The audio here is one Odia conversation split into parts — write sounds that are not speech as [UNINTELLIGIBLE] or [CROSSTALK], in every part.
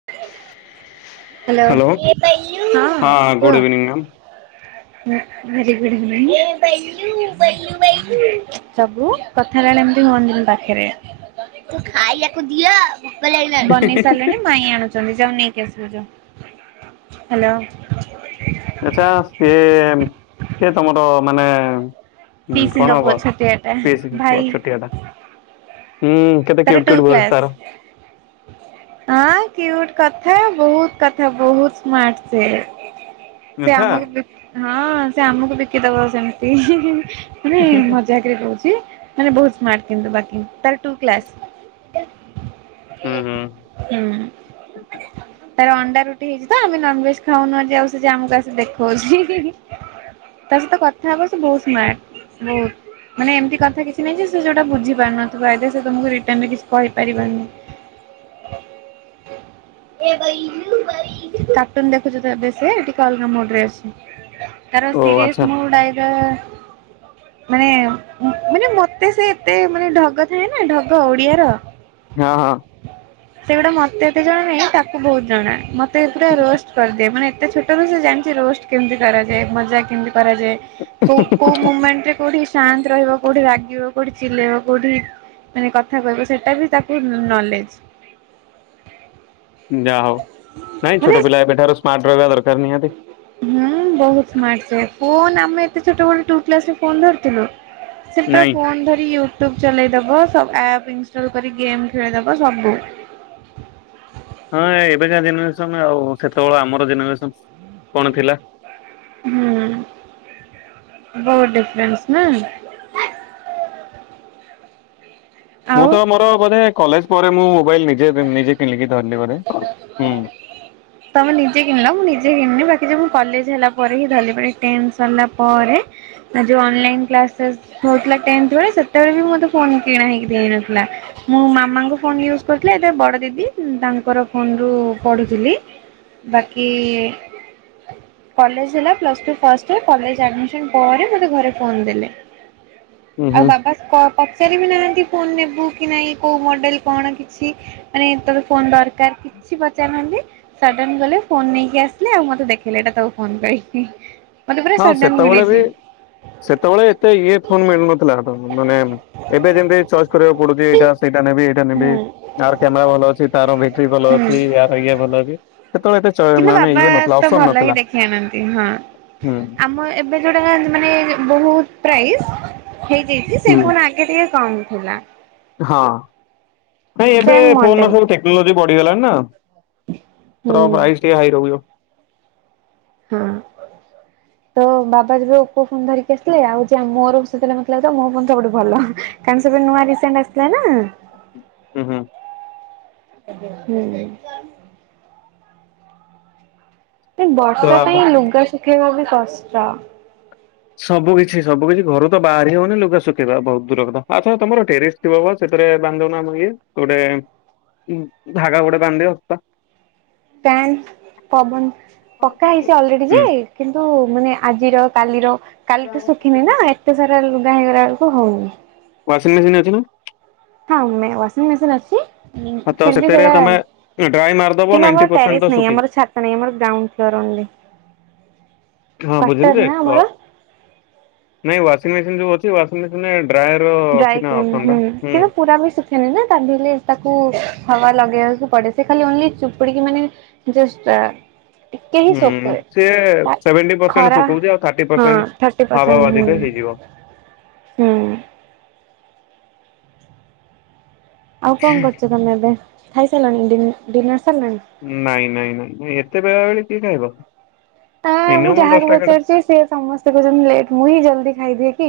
ହ୍ୟାଲୋ ହ୍ୟାଲୋ ହଁ ହଁ ଗୁଡ୍ କୁହ? Evening ma'am. ହୁଁ। ଭେରି ଗୁଡ଼୍ ଇଭିନିଂ ଏ ଵେଲୁ ବୈଲୂ ବୈଲୁ ସବୁ କଥା ହେଳେଳେ ଏମିତି ହୁଅନ୍ତି ପାଖରେ। ତୁ ଖାଇବାକୁ ଦିଅ? ଭୋକ ଲାଗିଲାଣି ବନେଇ ସାରିଲେଣି ମାଇ ଆଣୁଛନ୍ତି ଯାଉ ନେଇକି ଆସିବ ଯାଅ ହାଲୋ। ଆଛା ସିଏ ସେ ତମର ମାନେ ହୁଁ ପିଇସିଙ୍କ କଣ ପୁଅ ହବ ଛୋଟିଆଟା ପିଇସି ପୁଅ ଭାଇ ଛୋଟିଆଟା ହୁଁ। କେତେ ତାର cute too cute voice class. ତାର। ହଁ କ୍ୟୁଟ କଥା ବହୁତ କଥା ବହୁତ ସ୍ମାର୍ଟ ସେ। ସେ ଆଚ୍ଛା ଆମକୁ ବିକି ହଁ ସେ ଆମକୁ ବିକିଦବ ସେମିତି ହିଁ ହିଁ। ହିଁ ମଜାକରେ କହୁଛି ମାନେ ବହୁତ ସ୍ମାର୍ଟ୍ କିନ୍ତୁ ବାକି ତାର ଟୁ କ୍ଲାସ୍। ହୁଁ ହୁଁ ହୁଁ। ତାର ଅଣ୍ଡା ରୁଟି ହେଇଛି ତ ଆମେ ନନଭେଜ ଖାଉନୁ ଆଜି ଆଉ ସେ ଯେ ଆମକୁ ଆସି ଦେଖଉଛି। ତା ସହିତ କଥା ହେବ ସେ ବହୁତ ସ୍ମାର୍ଟ ବହୁତ୍ ମାନେ ଏମିତି କଥା କିଛି ନାଇଁ ଯେ ସେ ଯୋଉଟା ବୁଝି ପାରୁନଥିବ ଆଇଦର ସେ ତମକୁ ରିଟନ୍ ରେ କିଛି କହିପାରିବନି। କାର୍ଟୁନ୍ ଦେଖୁଛ ତ ଏବେ ସିଏ ଟିକେ ଅଲଗା ମୁଡ୍ ରେ ଅଛି। ତାର ଓ ସିରିୟସ୍ ଆଚ୍ଛା। ମୁଡ ଆଇଦର ମାନେ ମାନେ ମତେ ସେ ଏତେ ମାନେ ଢଗତ ଥାଏ ନାଁ ଢଗ ଓଡିଆର ହଁ। ସେଗୁଡା ମତେ ଏତେ ଜଣା ନାହିଁ ତାକୁ ବହୁତ ଜଣା ମତେ ପୁରା ରୋଷ୍ଟ କରିଦିଏ ମାନେ ଏତେ ଛୋଟ୍ ଛୋଟରୁ ସେ ଜାଣିଛି ରୋଷ୍ଟ କେମିତି କରାଯାଏ, ମଜା କେମିତି କରାଯାଏ, କୋଉ କୋଉ ମୁମେଣ୍ଟ ରେ କୋଉଠି ଶାନ୍ତ ରହିବ, କୋଉଠି ରାଗିବ, କୋଉଠି ଚିଲେଇବ, କୋଉଠି ମାନେ କଥା କହିବ ସେଟା ବି ତାକୁ ନଲେଜ୍। ଯାହା ହଉ ନାଇଁ ମାନେ ଛୋଟ ପିଲା ଏବେଠାରୁ ସ୍ମାର୍ଟ ରହିବା ଦରକାର୍ ନିହାତି। ହୁଁ ବହୁତ ସ୍ମାର୍ଟ ସେ ଫୋନ୍ ଆମେ ଏତେ ଛୋଟବେଳୁ ଟୁ କ୍ଲାସ୍ ରେ ଫୋନ୍ ଧରିଥିଲୁ। ସେ ପୁରା ନାଇଁ ଫୋନ ଧରିକି ୟୁଟ୍ୟୁବ ଚଲେଇଦବ ସବ ଆପ୍ ଇନଷ୍ଟଲ କରି ଗେମ୍ ଖେଳିଦବ ସବୁ। ହଁ ଏବେକା ଜେନେରେସନ୍ ଆଉ ସେତେବେଳେ ଆମର ଜେନେରେସନ୍ କଣ ଥିଲା? ହୁଁ ବହୁତ ଡିଫରେନ୍ସ ନା। ମୁଁ ଆଉ ତ ମୋର ବୋଧେ କଲେଜ ପରେ ମୁଁ ମୋବାଇଲ୍ ନିଜେ କିଣ ନିଜେ କିଣିକି ଧରିଲି ବୋଧେ ହୁଁ। ତମେ ନିଜେ କିଣିଲ ମୁଁ ନିଜେ କିଣିନି ବାକି ଯେ ମୁଁ କଲେଜ ହେଲା ପରେ ହିଁ ଧରିଲି ଟେନ୍ଥ ସରିଲା ପରେ। ଆଉ ଯୋଉ ଅନଲାଇନ୍ କ୍ଲାସ ଫ୍ଲାସ ହଉଥିଲା ଟେନ୍ଥ ବେଳେ ସେତେବେଳେ ବି ମୋତେ ଫୋନ୍ କିଣା ହେଇକି ଦିଆ ହେଇନଥିଲା। ମୁଁ ମାମା ଙ୍କ ଫୋନ୍ ୟୁଜ କରୁଥିଲି ଆଇଦର ବଡ ଦିଦି ଉଁ ତାଙ୍କର ଫୋନ୍ ରୁ ପଢ଼ୁଥିଲି ବାକି ଇ କଲେଜ ହେଲା plus two first year college admission ପରେ ମତେ ଘରେ ଫୋନ୍ ଦେଲେ। ହୁଁ ଆଉ ବାବା ପ ପଚାରିବି ନାହାନ୍ତି ଫୋନ୍ ନେବୁ କି ନାଇଁ କୋଉ ମଡେ଼ଲ କଣ କିଛି ମାନେ ତୋର ଫୋନ୍ ଦରକାର କିଛି ପଚାରୁନାହାନ୍ତି। ସଡନ୍ ଗଲେ ଫୋନ ନେଇକି ଆସିଲେ ଆଉ ମତେ ଦେଖେଇଲେ ଏଇଟା ତୋ ଫୋନ୍ କହି। ହଁ ସେତେବେଳେ ବି ସେତେବେଳେ ଏତେ ଇଏ ଫୋନ୍ ମିଳୁନଥିଲା ସେତେବେଳେ ମାନେ ଏବେ ଯେମିତି ଚଏସ୍ କରିବାକୁ ପଡୁଛି ଏଇଟା ସେଇଟା ନେବି ଏଇଟା ନେବି ହୁଁ ୟାର କ୍ୟାମେରା ଭଲ ଅଛି। ତାର ବ୍ୟାଟେରୀ ଭଲ ହୁଁ ଅଛି ୟାର ଇଏ ଭଲ ଅଛି ସେତେବେଳେ ଏତେ ଚଏ ମାନେ ଇଏ ନଥିଲା ଅପସନ୍ ନଥିଲା। କିଣନ୍ତି ହଁ। ହୁଁ। ଆମ ଏବେ ଯୋଉଟା ମାନେ ବହୁତ ପ୍ରାଇଜ ହେଇଯାଇଛି ସେ ହୁଁ। ଫୋନ ଆ ଗେ ଟିକେ ଟିକେ କମ୍ ଥିଲା। ହଁ ନାଇଁ ଏବେ ସେମ୍ ଫୋନ୍ ର ମଡେଲ ସବୁ ଟେକ୍ନୋଲୋଜି ବଢିଗଲାଣି ନା। ହୁଁ ତ୍ର ପ୍ରାଇସ ଟିକେ ହାଇ ରହୁବ। ହଁ, ତ ମୋ ବାବା ଯେବେ ଓପୋ ଫୋନ୍ ଧରିକି ଆସିଲେ ଆଉ ଯେ ମୋର ସେତବେଳେ ନଥିଲା ତ ମୋ ଫୋନ୍ ସବୁଠୁ ଭଲ। କାରଣ ସେବେ ନୂଆ ରିସେଣ୍ଟ ଆସିଥିଲା ନା। ଉଁ ହୁଁ। ହୁଁ। ଏ ତ ବର୍ଷା ଆମ ପାଇଁ ଲୁଗା ଶୁଖେଇବା ବି କଷ୍ଟ। ସବୁ କିଛି ସବୁ କିଛି ଘରୁ ତ ବାହାରି ହଉନି ଲୁଗା ଶୁଖେଇବା ବହୁତ ଦୂର କଥା, ଆଛ ତମର ଟେରିସ ଥିବ ସେଥିରେ ବାନ୍ଧି ଦଉନ ଇଏ ଗୋଟେ ଧାଗା ଗୋଟେ ବାନ୍ଧଦିଅ। ପ୍ୟାନ୍ ପବନ ପକ୍କା ହେଇଛି ଅଲରେଡି ଯେ ହୁଁ କିନ୍ତୁ ମାନେ ଆଜିର କାଲିର କାଲି ଠୁ ଶୁଖିନି ନା ଏତ୍ ତେ ସାରା ଲୁଗା ହେଇଗଲା ବେଳକୁ ହଉନି। ୱାସିଂମେସିନ୍ ଅଛି ନା? ହଁ ୱାସିଂମେସିନ୍ ଅଛି। ହଁ ତ ଫିର୍ବି ସେଥିରେ ସେରା ତମେ ଡ୍ରାଏ ମାରିଦବ କିନ୍ତୁ ନାଇଣ୍ଟି ଆମର ପରସେଣ୍ଟ ତ ଟାରିସ ନାଇ ଶୁଖି ଆମର ଛା ମାନେ ଇଏ ମୋର [UNINTELLIGIBLE] ହଁ ବୁଝିଲି ଯେ, ନା ଆମର। ନାଇଁ ୱାସିଂମେସିନ ଯୋଉ ଅଛି, ୱାସିଂମେସିନ ଡ୍ରାଏର ଅଛି ଡ୍ରାଏ ନା କ୍ଲିନ ଅପସନ ହୁଁ, ଟା କିନ୍ତୁ ପୁରା ବି ଶୁ [UNINTELLIGIBLE] ତାକୁ ହାୱା ଲଗେଇବାକୁ ପଡ଼େ, ସେ ଖାଲି ଓନ୍ଲି ଚୁପୁଡ଼ିକି ମାନେ ଯୋସ୍ ଟା ଟିକେ ହିଁ ହୁଁ ଶୋକ୍ କରେ ସିଏ ତା ସେଭେଣ୍ଟି ପରସେଣ୍ଟ ଖରା ଶୁଖଉଛି ଆଉ ଥାର୍ଟି ହଁ ପରସେଣ୍ଟ ଥାର୍ଟି ହାବା ପର୍ସେଣ୍ଟ ବାଜିରେ ହେଇଯିବ ହୁଁ। ହୁଁ। ଆଉ କଣ କରୁଛ ତମେ ଏବେ ଖାଇ ସାରିଲଣି ଡିନ ଡିନର ସରିଲାଣି? ନାଇଁ ନାଇଁ ନାଇଁ ଏତେ ବେଳାବେଳି କିଏ ଖାଇବ। ତ ମୁଁ ମିନିମମ୍ ଯାହାକୁ ଦଶଟା ପଚାରୁଛି ସିଏ ସମସ୍ତେ କହୁଛନ୍ତି ଲେଟ୍ ମୁଁ ହିଁ ଜଲ୍ଦି ଖାଇ ଦିଏ କି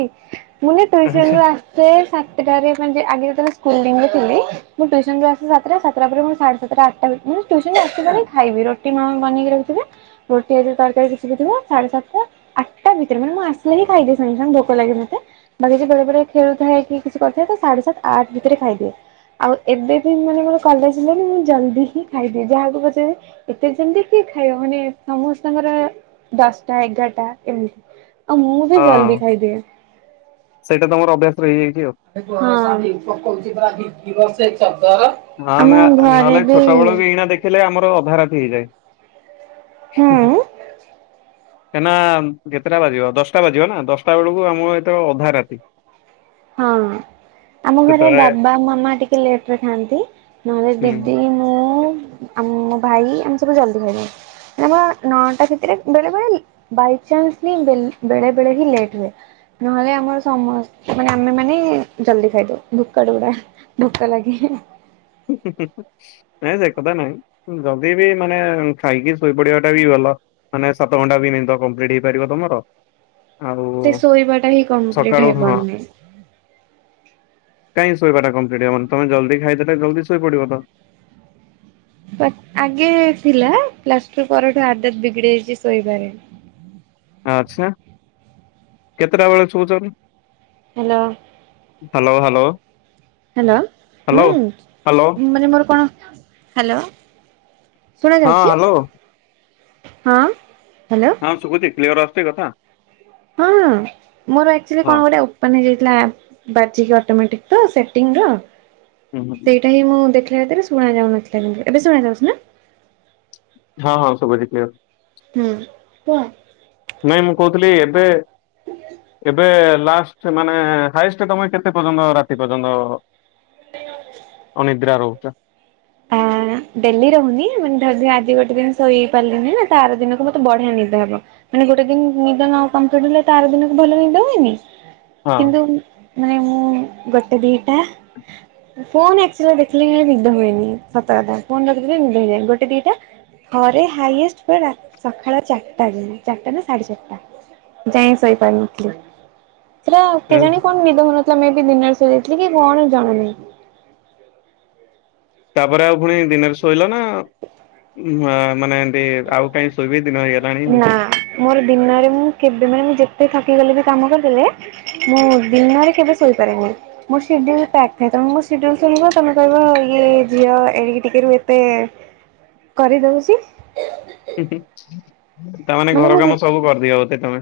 ମୁଁ ବା ଟୁସନ୍ ଏଗାରଟା ରୁ ଆ ସେ ସାତଟାରେ କଣ ଯେ ଆଗେ ଯେତେବେଳେ ସ୍କୁଲରେ ମୁଁ ଯାଉଥିଲି ମୁଁ ଟ୍ୟୁସନ୍ ରୁ ଆସିବି ସାତଟାରେ ସାତଟା ପରେ ମୁଁ ସାଢେ ସାତଟା ଆଠଟା ଭିତରେ ମୁଁ ଟ୍ୟୁସନ୍ ରୁ ଆସିବି ମାନେ ଖାଇବି ରୁଟି ମା ବନେଇକି ରଖିଥିବେ ପିଆଜି ତରକାରୀ କିଛି ହେଇଥିବ ସାଢେ ସାତଟା ଆଠଟା ଭିତରେ ମାନେ ମୁଁ ଆସିଲେ ବି ଖାଇଦିଏ ସାଙ୍ଗେ ସାଙ୍ଗେ ଭୋକ ଲାଗେ ମତେ। ବେଳେ ବେଳେ ଖେଳୁଥାଏ କି କିଛି କରୁଥାଏ କି ସାଢେ ସାତ ଆଠ ଭିତରେ ଖାଇଦିଏ। ଆଉ ଏବେ ବି ମାନେ ମୋର କଲେଜ୍ ହେଲାଣି ମୁଁ ଜଲଦି ହିଁ ଖାଇଦିଏ ଯାହାକୁ ପଚାରିବ ଏତେ ଜଲ୍ଦି କିଏ ଖାଇବ ମାନେ ସମସ୍ତଙ୍କର ଦଶଟା ଏଗାରଟା ଏମିତି ଆଉ ମୁଁ ବି ହଁ ଜଲ୍ଦି ଖାଇଦିଏ। ସେଇଟା ତମର ଅଭ୍ୟାସ ରହିଯାଇଛି ଆଉ। ହଁ [UNINTELLIGIBLE] ନାଁ ନାଁ ଘରେ ନହେଲେ ବି ଛୋଟ ବେଳେ ମୁଁ ବି ନାଦିକି ହେଲେ ଆମର ଅଧରାତି ହେଇଯାଏ। ହୁଁ। ଏଇନା ଯେତେଟା ବାଜିବ ଦଶଟା ବାଜିବ ନା ଦଶଟା ବେଳକୁ ଆମର ହେଇଥିବ ଅଧାରାତି। ହଁ ଆମ ଘରେ ସେତେବେଳେ ବାବା ମାମା ଟିକେ ଲେଟ୍ ରେ ଖାଆନ୍ତି ନହେଲେ ଦିଦି ଆଉ ମୁଁ ଆମ ଭାଇ ଆମେ ସବୁ ଜଲ୍ଦି ଖାଇଦଉ। ମାମା ନଅଟା ଭିତରେ ବେଳେ ବେଳେ ବାଇଚାନ୍ସଲି ବେଲ ବେଳେ ବେଳେ ହିଁ ଲେଟ୍ ହୁଏ ନହେଲେ ଆମର ସମସ୍ ମାନେ ଆମେମାନେ ଜଲ୍ଦି ଖାଇଦଉ ଭୋକାଳୁ ଗୁଡା ଭୋକ ଲାଗେ। [UNINTELLIGIBLE] ନାଇଁ ସେ କଥା ନାଇଁ ଜଲ୍ଦି ବି ମାନେ ଖାଇକି ଶୋଇପଡିବାଟା ବି ଭଲ। ମାନେ ସାତଘଣ୍ଟା ବିି ନିଦ କମ୍ପ୍ଲିଟ୍ ହେଇପାରିବ ତମର। ଆଉ ସେ ଶୋଇବାଟା ହିଁ କମ୍ପ୍ଲିଟ ସକାଳୁ ହଁ। ହେବନି। କାଇଁ ଶୋଇବା ଟା କମ୍ପ୍ଲିଟ୍ ହବନି ତମେ ଜଲ୍ଦି ଖାଇଦେଲେ ଜଲ୍ଦି ଶୋଇପଡିବ ତ। ତ ଆଗେ ଥିଲା ପ୍ଲସ୍ ଟୁ ପରଠୁ ଆଦତ ବିଗିଡି ଯାଇଛି ଶୋଇବାରେ। ଆଛା କେତେଟା ବେଳେ ଶୋଉଛନ୍ତି? ହାଲୋ। Hello hello. ହାଲୋ ହୁଁ ହ୍ୟାଲୋ ମାନେ ମୋର କଣ ହାଲୋ। ହଁ ଶୁଣାଯାଉଛି ହ୍ୟାଲୋ ହଁ ହାଲୋ। ହଁ ଶୁଭୁଛି କ୍ଲିୟର ଆସୁଛି କଥା? ହଁ ମୋର ଆକ୍ଚୁଲି ହଁ କଣ ଗୋଟେ ବନି ଯାଇଥିଲା ବାଜି କି ଅଟୋମେଟିକ ତ ସେଟିଂ ର ହୁଁ ହୁଁ। ସେଇଟା ହିଁ ମୁଁ ଦେଖିଲା ଭିତରେ ଶୁଣା ଯାଉନଥିଲା କିନ୍ତୁ ଏବେ ଶୁଣା ଯାଉଛି ନା? ହଁ ହଁ ଶୁଭୁଛି କ୍ଲିୟର। ହୁଁ ତ ନାଇଁ ମୁଁ କହୁଥିଲି ଏବେ ଏବେ ଲାଷ୍ଟ ସେ ମାନେ ହାଏଷ୍ଟ ତମେ କେତେ ପର୍ଯ୍ୟନ୍ତ ରାତି ପର୍ଯ୍ୟନ୍ତ [INAUDIBLE] ଅନିଦ୍ରା ରହୁଛ? ଆ ଡେଲି ରହୁନି ମାନେ ଧରିନିଅ ଆଜି ଗୋଟେ ଦିନ ଶୋଇ ପାରିଲିନି ନା ତାର ଦିନକୁ ମତେ ବଢିଆ ନିଦହବ। ମାନେ ଗୋଟେ ଦିନ ନିଦ ନ କମ୍ପ୍ଲିଟ ହେଲେ ତା ଆର ଦିନକୁ ଭଲ ନିଦ ହୁଏନି। ହଁ କିନ୍ତୁ ମାନେ ମୁଁ ଗୋଟେ ଦିଟା ଫୋନ ଆକ୍ଚୁଆଲି ଦେଖିଲେ ହିଁ ନିଦ ହୁଏନି। ସତ କଥା ଫୋନ ରଖିଦେଲେ ନିଦ ହେଇଯାଏ, ଗୋଟେ ଦିଟା ଥରେ ହାଇଏଷ୍ଟ ପୁରା ସକାଳ ଚାରିଟା ଯାଏ ଚାରିଟାରୁ ସାଢ଼େ ଚାରିଟା। ଯାଏଁ ଶୋଇପାରୁନଥିଲି। ସେଟା କେଜାଣି କଣ ନିଦ ହଉନଥିଲା ମେଁ ବି ଦିନରେ ଶୋଇ ଯାଇଥିଲି କି କଣ ଜଣାନାହିଁ। ତାପରେ ଆଉ ଫୁଣି ଦିନରେ ଶୋଇଲ ନା ମାନେ [UNINTELLIGIBLE] ଆଉ କାଇଁ ଶୋଇବି ଦିନ ହେଇଗଲାଣି। ନା ମୋର ଦିନରେ ମୁଁ କେବେ ମାନେ ମୁଁ ଯେତେ ଥକିଗଲେ କି କାମ କରିଦେଲେ ମୁଁ ଦିନରେ କେବେ ଶୋଇପାରେନି। ମୋର ସେଡ୍ୟୁଲ୍ ପ୍ୟାକ୍ ଥାଏ ତମେ ମୋ ସେଡ୍ୟୁଲ୍ ଶୁଣିବ ତମେ କହିବ ଇଏ ଝିଅ ଏଡିକି ଟିକେରୁ ଏତେ କରିଦଉଚି। ହିଁ ହିଁ ତାମାନେ ମାନେ ଘର ମୁଁ କାମ ସବୁ କରିଦିଅ ବୋଧେ ତମେ?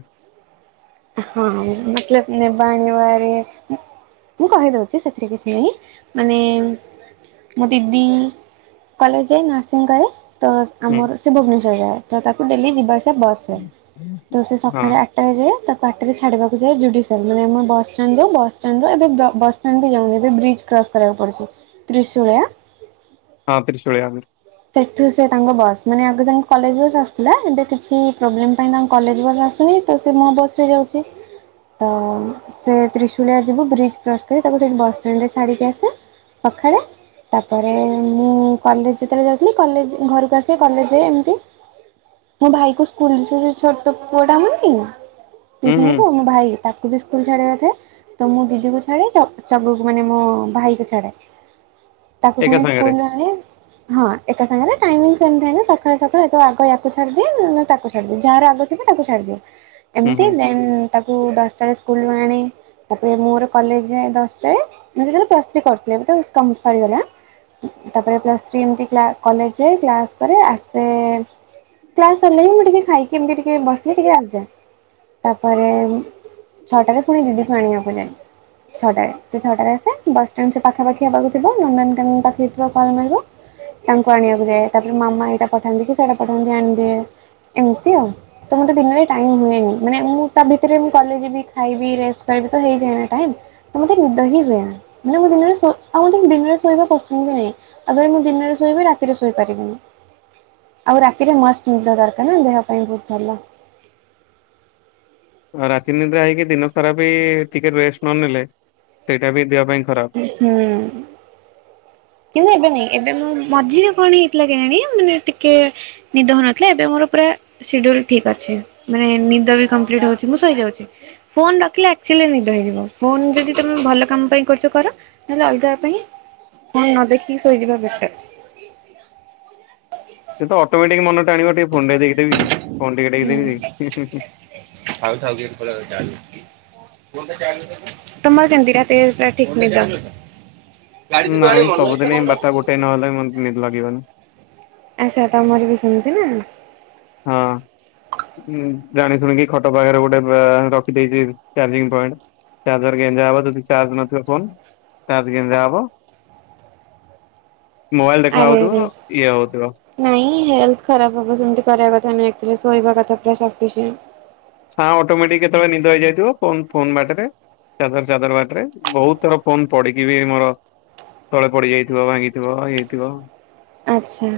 ହଁ ମତଲବ୍ ନେବା ଆଣିବାରେ ମୁଁ କହିଦଉଛି ସେଥିରେ କିଛି ନାହିଁ ମାନେ ମୋ ଦିଦି କଲେଜ୍ ଯାଏ ନର୍ସିଂ କରେ। ତ ହୁଁ ଆମର ସେ ଭୁବନେଶ୍ଵର ଯାଏ, ତ ତାକୁ ଡେଲି ଯିବାଆସିଆ ବସ୍ ରେ ତ ସେ ହଁ ସକାଳେ ଆ ଟାରେ ଯାଏ। ତ ବାଟରେ ଛାଡିବାକୁ ଯାଏ ଜୁଡିସିଆଲ୍ ମାନେ ଆମର ବସ୍ ଷ୍ଟାଣ୍ଡ ଯାଏ, ଏବେ ବସ୍ ଷ୍ଟାଣ୍ଡ ରୁ ଏବେ ବସ୍ ଷ୍ଟାଣ୍ଡ ବି ଯାଉନି ଏବେ ବ୍ରିଜ୍ କ୍ରସ୍ କରିବାକୁ ପଡ଼ୁଛି ତ୍ରିଶୂଳିଆ। ହଁ ତ୍ରିଶୂଳିଆ। ସେଠୁ ସେ ତାଙ୍କ ବସ୍ ମାନେ ଆଗ ତାଙ୍କ କଲେଜ୍ ବସ୍ ଆସୁଥିଲା, ଏବେ କିଛି ପ୍ରୋବ୍ଲେମ ପାଇଁ ତାଙ୍କ କଲେଜ୍ ବସ୍ ଆସ୍ ସୁନି ତ ସେ ମୋ ବସ୍ ରେ ଯାଉଚି। ତ ସେ ତ୍ରିଶୁଳିଆ ଯିବୁ ବ୍ରିଜ୍ କ୍ରସ୍ କରି ତାକୁ ସେଇଠି ବସଷ୍ଟାଣ୍ଡ୍ ରେ ଛାଡ଼ିକି ଆସେ। ସଖାଳେ ତାପରେ ମୁଁ କଲେଜ୍ ଯେତେବେଳେ ଯାଉ ଥିଲି କଲେଜ୍ ଘରକୁ ଆସି କଲେଜ୍ ଯାଏ ଏମିତି। ମୋ ଭାଇ କୁ ସ୍କୁଲ ସେ ଛୋଟ ପୁଅ ଟା ଆମର ନାଇଁ ପିଇସିଙ୍କ ହୁଁ ପୁଅ ମୋ ଭାଇ। ତାକୁ ବି ସ୍କୁଲ ଛାଡିବାର ଥାଏ, ତ ମୁଁ ଦିଦିକୁ ଛାଡେ ଚ ଚଗୁକୁ ମାନେ ମୋ ଭାଇ କୁ ଛାଡେ। ତାକୁ ଏକା ଫୁଣି ସାଙ୍ଗରେ ସ୍କୁଲରୁ ଆଣେ ହଁ। ଏକା ସାଙ୍ଗେରେ ଟାଇମିଙ୍ଗ ସେମିତି ହଏନି ସଖାଳେ ସଖାଳେ ତ ଆଗ ୟାକୁ ଛଡ଼ିିଦିଏ। ନହେଲେ ତାକୁ ଛଡ଼ିଦିଏ ଯାହାର ଆଗ ଥିବ ତାକୁ ଛାଡିଦିଏ। ହୁଁ ଏମତି ହୁଁ ଦେନ୍ ତାକୁ ଦଶଟାରେ ସ୍କୁଲ୍ ରୁ ଆଣେ। ତାପରେ ମୋର କଲେଜ୍ ଯାଏ ଦଶଟାରେ ମୁଁ ଯେତେବେଳେ ପ୍ଲସ ଥ୍ରି କରୁଥିଲି, ଏବେ ତ ଉସକମ ସରିଗଲା। ତାପରେ ପ୍ଲସ୍ ଥ୍ରୀ ଏମତି କ୍ଲା କଲେଜ୍ ଯାଏ କ୍ଲାସ୍ କରେ ଆସେ କ୍ଲାସ୍ ସରିଲେ ମୁଁ ଟିକେ ଖାଇକି ଏମତି ଟିକେ ବସିକି ଟିକେ ଆସିଯାଏ। ତାପରେ ଛଅଟାରେ ପୁଣି ଦିଦିକୁ ଆଣିବାକୁ ଯାଏ। ଛଅଟାରେ ସେ ଛଅଟାରେ ଆସେ ବସଷ୍ଟାଣ୍ଡ୍ ସେ ପାଖାପଖି ହେବାକୁ ଥିବ, ନନ୍ଦନକାନନ୍ ପାଖରେ ଥିବ କଲ୍ ମାରିବ। ତାଙ୍କୁ ଆଣିବାକୁ ଯାଏ ତାପରେ ମାମା ଏଇଟା ପଠାନ୍ତି କି ସେଇଟା ପଠାନ୍ତି ଆଣିଦିଏ ଏମତି ଆଉ। ତ ମତେ ଦିନରେ ଟାଇମ ହୁଏନି, ମାନେ ମୁଁ ତା ଭିତରେ ମୁଁ କଲେଜ୍ ଯିବି, ଖାଇବି, ରେଷ୍ଟ କରିବି, ତ ହେଇଯାଏନା ଟାଇମ୍। ତ ମତେ ନିଦ ହି ହୁଏନି ମାନେ ମୁଁ ଦିନରେ ଶୋଇ ଆଉ ମତେ ଦିନରେ ଶୋଇବା ପସନ୍ଦ ବି ନାଇଁ। ଆଗରେ ମୁଁ ଦିନରେ ଶୋଇବି ରାତିରେ ଶୋଇପାରିବିନି, ଆଉ ରାତିରେ ମସ୍ତନିଦ ଦରକାର୍ ନା ଦେହ ପାଇଁ ବହୁତ୍ ଭଲ। ଆଉ ରାତି ଅନିଦ୍ରା ହେଇକି ଦିନ ସାରା ବି ଟିକେ ରେଷ୍ଟ ନନେଲେ ସେଇଟା ବି ଦେହ ପାଇଁ ଖରାପ୍। ଉଁ ହୁଁ। କିନ୍ତୁ ଏବେ ନାଇଁ ଏବେ ମୁଁ ମଝିରେ କଣ ହେଇଥିଲା କେଆଣି ମାନେ ଟିକେ ନିଦ ଭାଙ୍ଖେଲ୍ ଏବେ ମୋର ପୁରା ସିଡ୍ୟୁଲ୍ ଠିକ୍ ଅଛି ମାନେ ନିଦ ବି କମ୍ପ୍ଲିଟ ହଉଛି ମୁଁ ଶୋଇଯାଉଛି। ଫୋନ ରଖିଲେ ଆକ୍ଚୁଆଲି ନିଦ ହେଇଯିବ ଫୋନ ଯଦି ତମେ ଭଲ କାମ ପାଇଁ କରୁଛ କର ନହେଲେ ଅଲଗା ପାଇଁ ଫୋନ୍ ନ ଦେଖିକି ଶୋଇଯିବା ବେଟର। ସେ ତ ଅଟୋମେଟିକ ମନ ଟାଣିବ ଟିକେ ଫୋନ ଟିକେ ଟେଖିଦେବି କି ଫୋନ ଟିକେ ଦେଖିଦେବି କି। ଥାଉ ଥାଉ [UNINTELLIGIBLE] ତମର କେମତି ରାତି ରେ ପୁରା ଠିକ ନିଦ ନାଇଁ ସବୁଦିନ ହି ବାରଟା ଗୋଟେ ନହଲେ ମତେ ନିଦ୍ ଲାଗିବନି। ଆଛା ତମର ବି ସେମିତି ନା? ହଁ। ହୁଁ ଜାଣି ଶୁଣିକି ଖଟ ପାଖରେ ଗୋଟେ ପା ରଖିଦେଇଛି ଚାର୍ଜିଂ ପଏଣ୍ଟ। ଚାର୍ଜର ଗେଞ୍ଜା ହବ ଯଦି ଚାର୍ଜ ନଥିବ ଫୋନ ଚାର୍ଜ ଗେଞ୍ଜା ହବ। [INAUDIBLE] ମୋବାଇଲ ଦେଖା ଆରେ ଆରେ। ହଉଥିବ ଇଏ ହଉଥିବ। ନାଇଁ ହେଲଥ ଖରାପ ହବ ସେମିତି କରିବା କଥା ନୁଏ ରାତିରେ ଶୋଇବା କଥା ପୁରା ସଫିସିଏଣ୍ଟ। ଛାଁ ଅଟୋମେଟିକ କେତେବେଳେ ନିଦ ହେଇଯାଇଥିବ ଫୋନ ଫୋନ୍ ବାଟରେ। ଚାଦର ଚାଦର ବାଟରେ ବହୁତ ଥର ଫୋନ୍ ପଡିକି ବି ମୋର ତଳେ ପଡିଯାଇଥିବ ଭାଙ୍ଗିଥିବ ଇଏ ହେଇଥିବ। ଆଚ୍ଛା।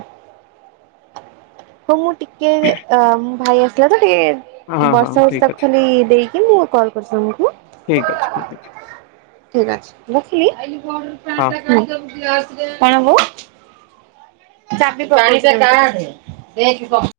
ହଉ ମୁଁ ଟିକେ ଅ ମୋ ଭାଇ ଆସିଲା ତ ଟିକେ ହଁ ହଁ ବର୍ଷା ହୋଉଚି ଠିକ ତାକୁ ଅଛି ଖାଲି ଦେଇ କି ମୁଁ କଲ୍ କରୁଚି ତମକୁ। ଠିକ ଅଛି ଠିକ ଅଛି ହଁ। [UNINTELLIGIBLE] କଣ ବୋ [UNINTELLIGIBLE]